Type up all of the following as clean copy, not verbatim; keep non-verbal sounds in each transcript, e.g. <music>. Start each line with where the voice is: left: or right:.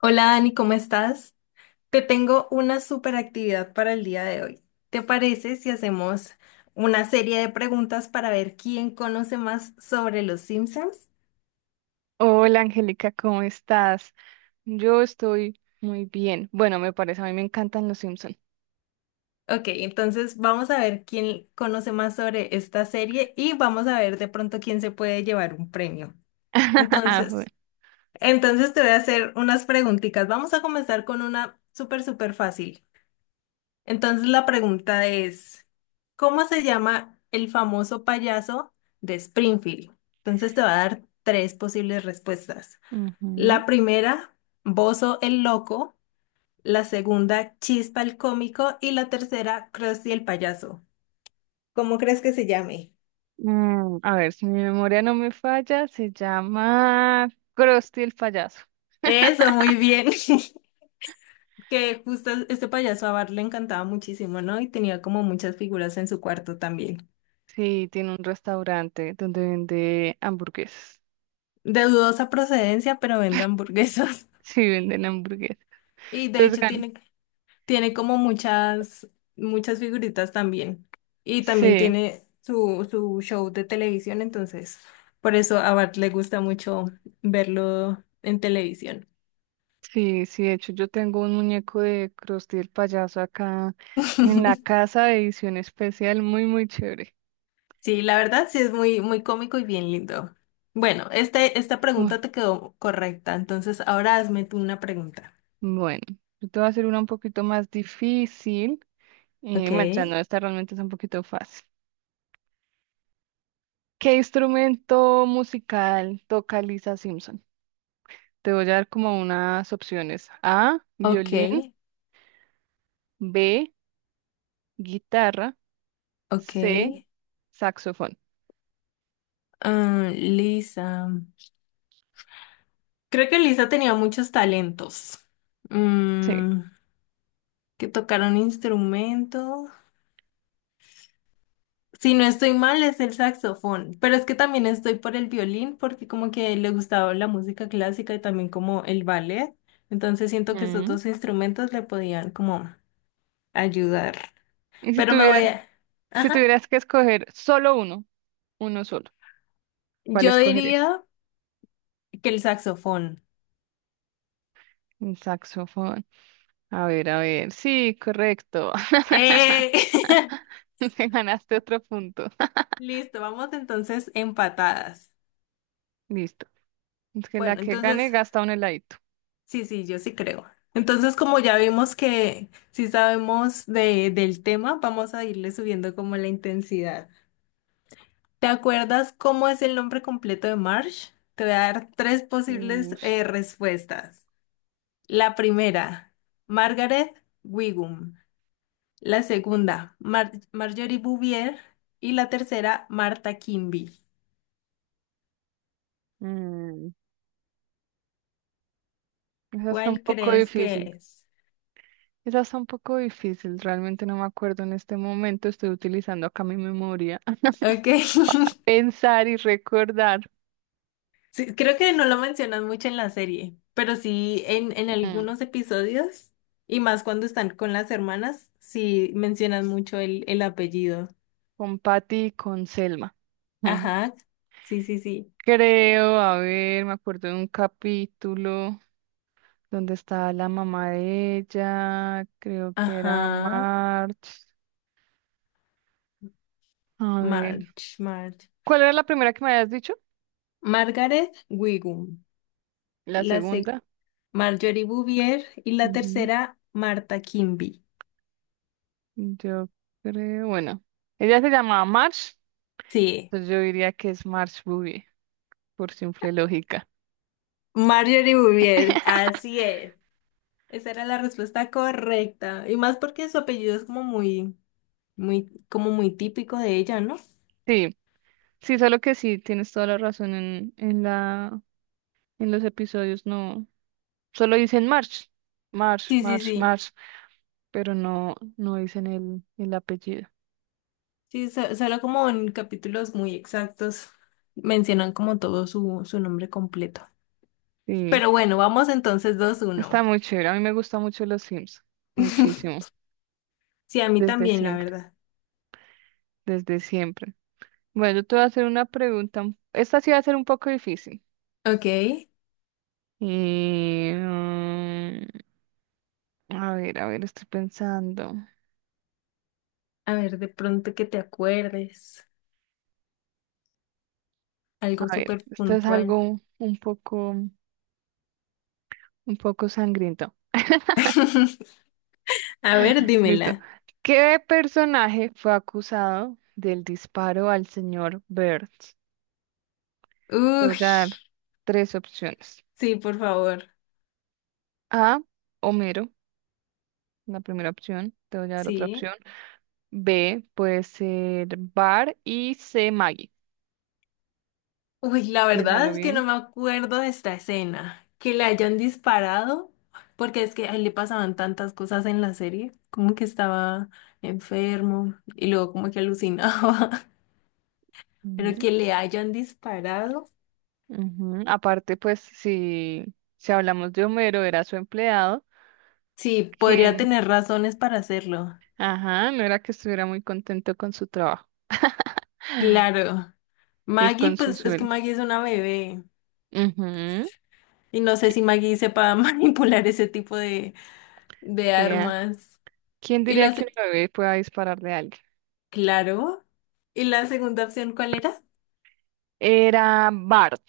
left: Hola Dani, ¿cómo estás? Te tengo una super actividad para el día de hoy. ¿Te parece si hacemos una serie de preguntas para ver quién conoce más sobre los Simpsons?
right: Hola Angélica, ¿cómo estás? Yo estoy muy bien. Bueno, me parece, a mí me encantan los Simpson.
left: Ok, entonces vamos a ver quién conoce más sobre esta serie y vamos a ver de pronto quién se puede llevar un premio.
right: <laughs> Bueno.
left: Entonces, entonces te voy a hacer unas preguntitas. Vamos a comenzar con una súper, súper fácil. Entonces la pregunta es, ¿cómo se llama el famoso payaso de Springfield? Entonces te va a dar tres posibles respuestas.
right: Ujú.
left: La primera, Bozo el Loco, la segunda, Chispa el Cómico y la tercera, Krusty el Payaso. ¿Cómo crees que se llame?
right: Mm, a ver, si mi memoria no me falla, se llama Krusty el payaso.
left: Eso, muy bien. <laughs> Que justo este payaso a Bart le encantaba muchísimo, ¿no? Y tenía como muchas figuras en su cuarto también.
right: Sí, tiene un restaurante donde vende hamburguesas.
left: De dudosa procedencia, pero vende hamburguesas.
right: <laughs>
left: <laughs>
right: Sí, venden hamburguesas.
left: Y de
right: Entonces
left: hecho
right: gana.
left: tiene. Tiene como muchas, muchas figuritas también. Y también
right: Sí,
left: tiene su show de televisión, entonces por eso a Bart le gusta mucho verlo en televisión.
right: sí, sí. De hecho, yo tengo un muñeco de Krusty el payaso acá en la
left: <laughs>
right: casa de edición especial, muy, muy chévere.
left: Sí, la verdad sí es muy, muy cómico y bien lindo. Bueno, esta
right: Uy.
left: pregunta te quedó correcta, entonces ahora hazme tú una pregunta.
right: Bueno, yo te voy a hacer una un poquito más difícil.
left: Ok,
right: Bueno, ya no, esta realmente es un poquito fácil. ¿Qué instrumento musical toca Lisa Simpson? Te voy a dar como unas opciones. A,
left: ok,
right: violín, B, guitarra,
left: ok.
right: C, saxofón.
left: Ah, Lisa. Creo que Lisa tenía muchos talentos.
right: Sí.
left: Mm, que tocar un instrumento. Si no estoy mal, es el saxofón, pero es que también estoy por el violín porque como que le gustaba la música clásica y también como el ballet, entonces siento que esos
right: Mm.
left: dos instrumentos le podían como ayudar.
right: Y si
left: Pero me voy
right: tuvieras,
left: a...
right: si
left: Ajá.
right: tuvieras que escoger solo uno, uno solo, ¿cuál
left: Yo
right: escogerías?
left: diría que el saxofón.
right: Un saxofón. A ver, a ver. Sí, correcto.
left: ¡Eh! <laughs>
right: <laughs> Me ganaste otro punto. <laughs>
left: Listo, vamos entonces empatadas.
right: Listo. Es que la
left: Bueno,
right: que gane
left: entonces...
right: gasta un heladito.
left: Sí, sí, yo sí creo. Entonces, como ya vimos que sí sabemos del tema, vamos a irle subiendo como la intensidad. ¿Te acuerdas cómo es el nombre completo de Marsh? Te voy a dar tres posibles
right: Ush,
left: respuestas. La primera, Margaret Wiggum. La segunda, Marjorie Bouvier. Y la tercera, Marta Kimby.
right: mm, esa está un
left: ¿Cuál
right: poco
left: crees
right: difícil.
left: que es?
right: Esa está un poco difícil. Realmente no me acuerdo en este momento. Estoy utilizando acá mi memoria. <laughs>
left: Ok. <laughs>
right: Pensar y recordar
left: Sí, creo que no lo mencionas mucho en la serie, pero sí en
right: mm,
left: algunos episodios, y más cuando están con las hermanas, sí mencionan mucho el apellido.
right: con Patty y con Selma. Mm.
left: Ajá, sí, sí, sí.
right: Creo, a ver, me acuerdo de un capítulo donde estaba la mamá de ella, creo que era
left: Ajá,
right: March. A ver,
left: Marge, Marge.
right: ¿cuál era la primera que me habías dicho?
left: Margaret Wigum,
right: La
left: la sec-
right: segunda.
left: Marjorie Bouvier y la
right: Ujú.
left: tercera, Marta Kimby.
right: Yo creo, bueno, ella se llamaba March,
left: Sí,
right: entonces yo diría que es March Boogie, por simple lógica.
left: Marjorie Bouvier, así es. Esa era la respuesta correcta, y más porque su apellido es como muy... Muy, como muy típico de ella, ¿no?
right: Sí, sí, solo que sí, tienes toda la razón en, en los episodios, no, solo dicen March, March,
left: Sí, sí,
right: March,
left: sí.
right: March, pero no, no dicen el apellido.
left: Sí, solo como en capítulos muy exactos mencionan como todo su nombre completo.
right: Sí,
left: Pero bueno, vamos entonces dos
right: está
left: uno.
right: muy chévere, a mí me gusta mucho los Sims, muchísimo,
left: <laughs> Sí, a mí
right: desde
left: también, la
right: siempre,
left: verdad.
right: desde siempre. Bueno, yo te voy a hacer una pregunta, esta sí va a ser un poco difícil.
left: Ok,
right: Y, a ver, a ver, estoy pensando.
left: a ver, de pronto que te acuerdes. Algo
right: A ver,
left: súper
right: esto es
left: puntual.
right: algo un poco sangriento.
left: <laughs> A ver,
right: Listo.
left: dímela.
right: ¿Qué personaje fue acusado del disparo al señor Burns? Te voy
left: Uy,
right: a dar tres opciones.
left: sí, por favor.
right: A, Homero, la primera opción. Te voy a dar otra
left: Sí.
right: opción. B, puede ser Bar y C, Maggie.
left: Uy, la verdad
right: Piénsalo
left: es que
right: bien.
left: no me acuerdo de esta escena. Que le hayan disparado, porque es que a él le pasaban tantas cosas en la serie, como que estaba enfermo y luego como que alucinaba, <laughs> pero
right: Ujú,
left: que le hayan disparado.
right: ujú. Aparte, pues, si, si hablamos de Homero, era su empleado.
left: Sí, podría
right: Que
left: tener razones para hacerlo.
right: ajá, no era que estuviera muy contento con su trabajo
left: Claro.
right: y
left: Maggie,
right: con su
left: pues es que
right: sueldo.
left: Maggie es una bebé
right: Ujú,
left: y no sé
right: que
left: si Maggie sepa <laughs> manipular ese tipo de
right: sea.
left: armas.
right: ¿Quién
left: Y
right: diría que
left: las,
right: un bebé pueda dispararle a alguien?
left: claro. ¿Y la segunda opción cuál era?
right: Era Bart.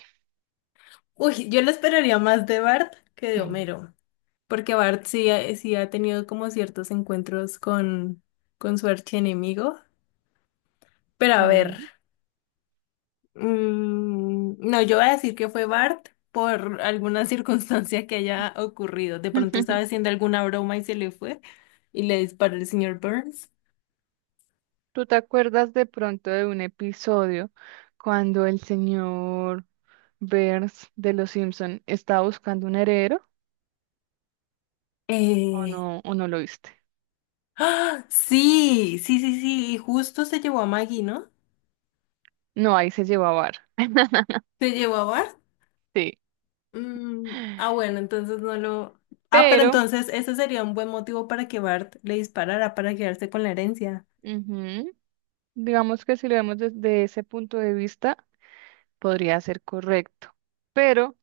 left: Uy, yo lo esperaría más de Bart que de
right: Mm.
left: Homero, porque Bart sí, sí ha tenido como ciertos encuentros con su archienemigo. Pero a ver,
right: Sí.
left: no, yo voy a decir que fue Bart por alguna <laughs> circunstancia que haya ocurrido. De pronto estaba
right: <laughs>
left: haciendo alguna broma y se le fue y le disparó el señor Burns.
right: ¿Tú te acuerdas de pronto de un episodio cuando el señor Burns de Los Simpson estaba buscando un heredero
left: Eh,
right: o no lo viste?
left: ¡Ah! Sí, sí, sí, sí, y justo se llevó a Maggie, ¿no?
right: No, ahí se llevó a Bart.
left: Se llevó a Bart.
right: Sí.
left: Bueno, entonces no lo... Ah, pero
right: Pero,
left: entonces ese sería un buen motivo para que Bart le disparara para quedarse con la herencia.
right: ujú, digamos que si lo vemos desde ese punto de vista, podría ser correcto, pero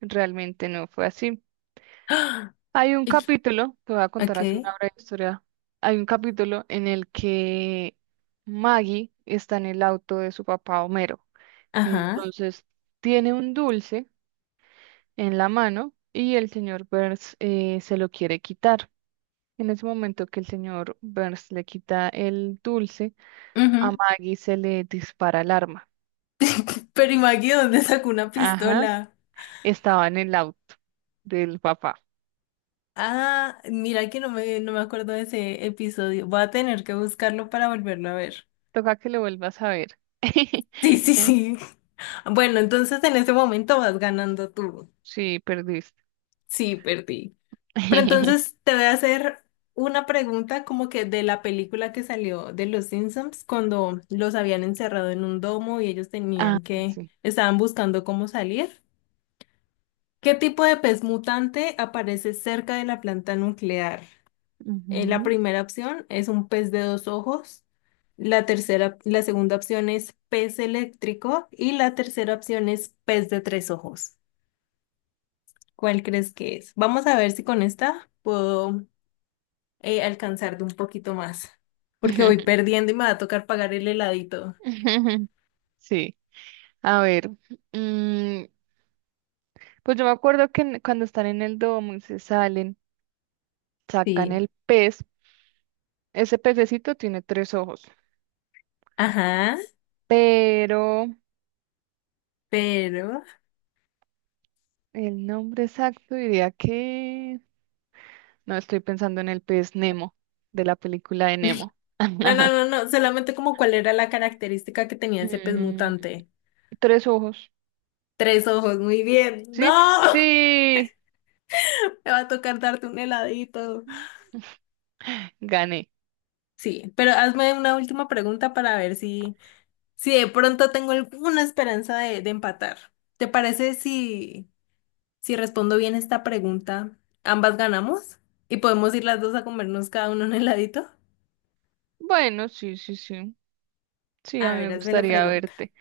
right: realmente no fue así.
left: ¡Ah!
right: Hay un
left: Y-
right: capítulo, te voy a contar
left: Ok,
right: así una breve historia. Hay un capítulo en el que Maggie está en el auto de su papá Homero.
left: ajá.
right: Entonces tiene un dulce en la mano y el señor Burns se lo quiere quitar. En ese momento que el señor Burns le quita el dulce, a
left: Ujú.
right: Maggie se le dispara el arma.
left: Pero ¿y Maggie dónde sacó una
right: Ajá,
left: pistola?
right: estaba en el auto del papá.
left: Ah, mira que no me acuerdo de ese episodio. Voy a tener que buscarlo para volverlo a ver.
right: Toca que lo vuelvas a ver. <laughs>
left: Sí, sí,
right: Eh,
left: sí. <laughs> Bueno, entonces en ese momento vas ganando tú.
right: sí, perdiste.
left: Sí, perdí. Pero
right: <laughs>
left: entonces te voy a hacer una pregunta como que de la película que salió de los Simpsons cuando los habían encerrado en un domo y ellos
right: Ah,
left: tenían que,
right: sí.
left: estaban buscando cómo salir. ¿Qué tipo de pez mutante aparece cerca de la planta nuclear? La
right: Ujú.
left: primera opción es un pez de dos ojos. La segunda opción es pez eléctrico y la tercera opción es pez de tres ojos. ¿Cuál crees que es? Vamos a ver si con esta puedo alcanzar de un poquito más, porque voy
right: <laughs>
left: perdiendo y me va a tocar pagar el heladito.
right: Sí. A ver. Mm, pues yo me acuerdo que cuando están en el domo y se salen, sacan
left: Sí.
right: el pez. Ese pececito tiene tres ojos.
left: Ajá,
right: Pero
left: pero...
right: el nombre exacto diría que... No, estoy pensando en el pez Nemo, de la película de Nemo.
left: No, no,
right: <laughs>
left: no, no, solamente como cuál era la característica que tenía ese pez
right: Mm,
left: mutante.
right: tres ojos.
left: Tres ojos, muy bien. No,
right: ¿Sí?
left: <laughs>
right: Sí.
left: me va a tocar darte un heladito.
right: Gané.
left: Sí, pero hazme una última pregunta para ver si, si de pronto tengo alguna esperanza de empatar. ¿Te parece si... Si respondo bien esta pregunta, ambas ganamos y podemos ir las dos a comernos cada uno un heladito.
right: Bueno, sí, sí, sí. Sí, a
left: A
right: mí me
left: ver, hazme la
right: gustaría
left: pregunta.
right: verte.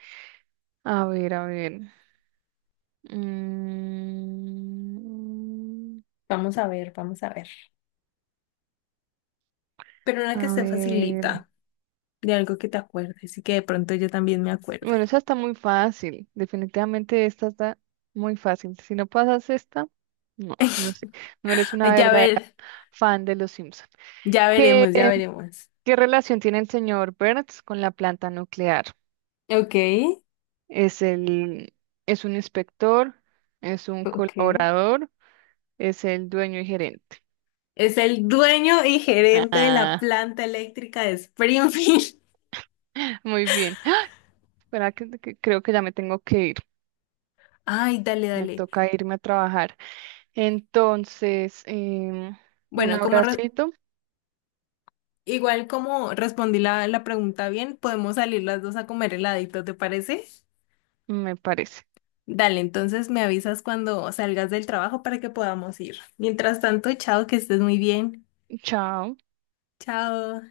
right: A ver, a ver. Mm,
left: Vamos a ver, vamos a ver. Pero una que
right: a
left: se
right: ver.
left: facilita, de algo que te acuerdes y que de pronto yo también me acuerde.
right: Bueno, esa está muy fácil. Definitivamente esta está muy fácil. Si no pasas esta, no, no sé. No eres una
left: Ay, ya
right: verdadera
left: ver,
right: fan de los Simpson.
left: ya
right: ¿Qué,
left: veremos, ya veremos.
right: qué relación tiene el señor Burns con la planta nuclear?
left: Ok,
right: ¿Es el, es un inspector? ¿Es un
left: ok.
right: colaborador? ¿Es el dueño y gerente?
left: Es el dueño y gerente de la
right: Ah,
left: planta eléctrica de Springfield.
right: <laughs> muy bien. <gasps> Verá que creo que ya me tengo que ir.
left: <laughs> Ay, dale,
right: Me
left: dale.
right: toca irme a trabajar. Entonces, un
left: Bueno,
right: abracito,
left: Igual como respondí la pregunta bien, podemos salir las dos a comer heladito, ¿te parece?
right: me parece.
left: Dale, entonces me avisas cuando salgas del trabajo para que podamos ir. Mientras tanto, chao, que estés muy bien.
right: Chao.
left: Chao.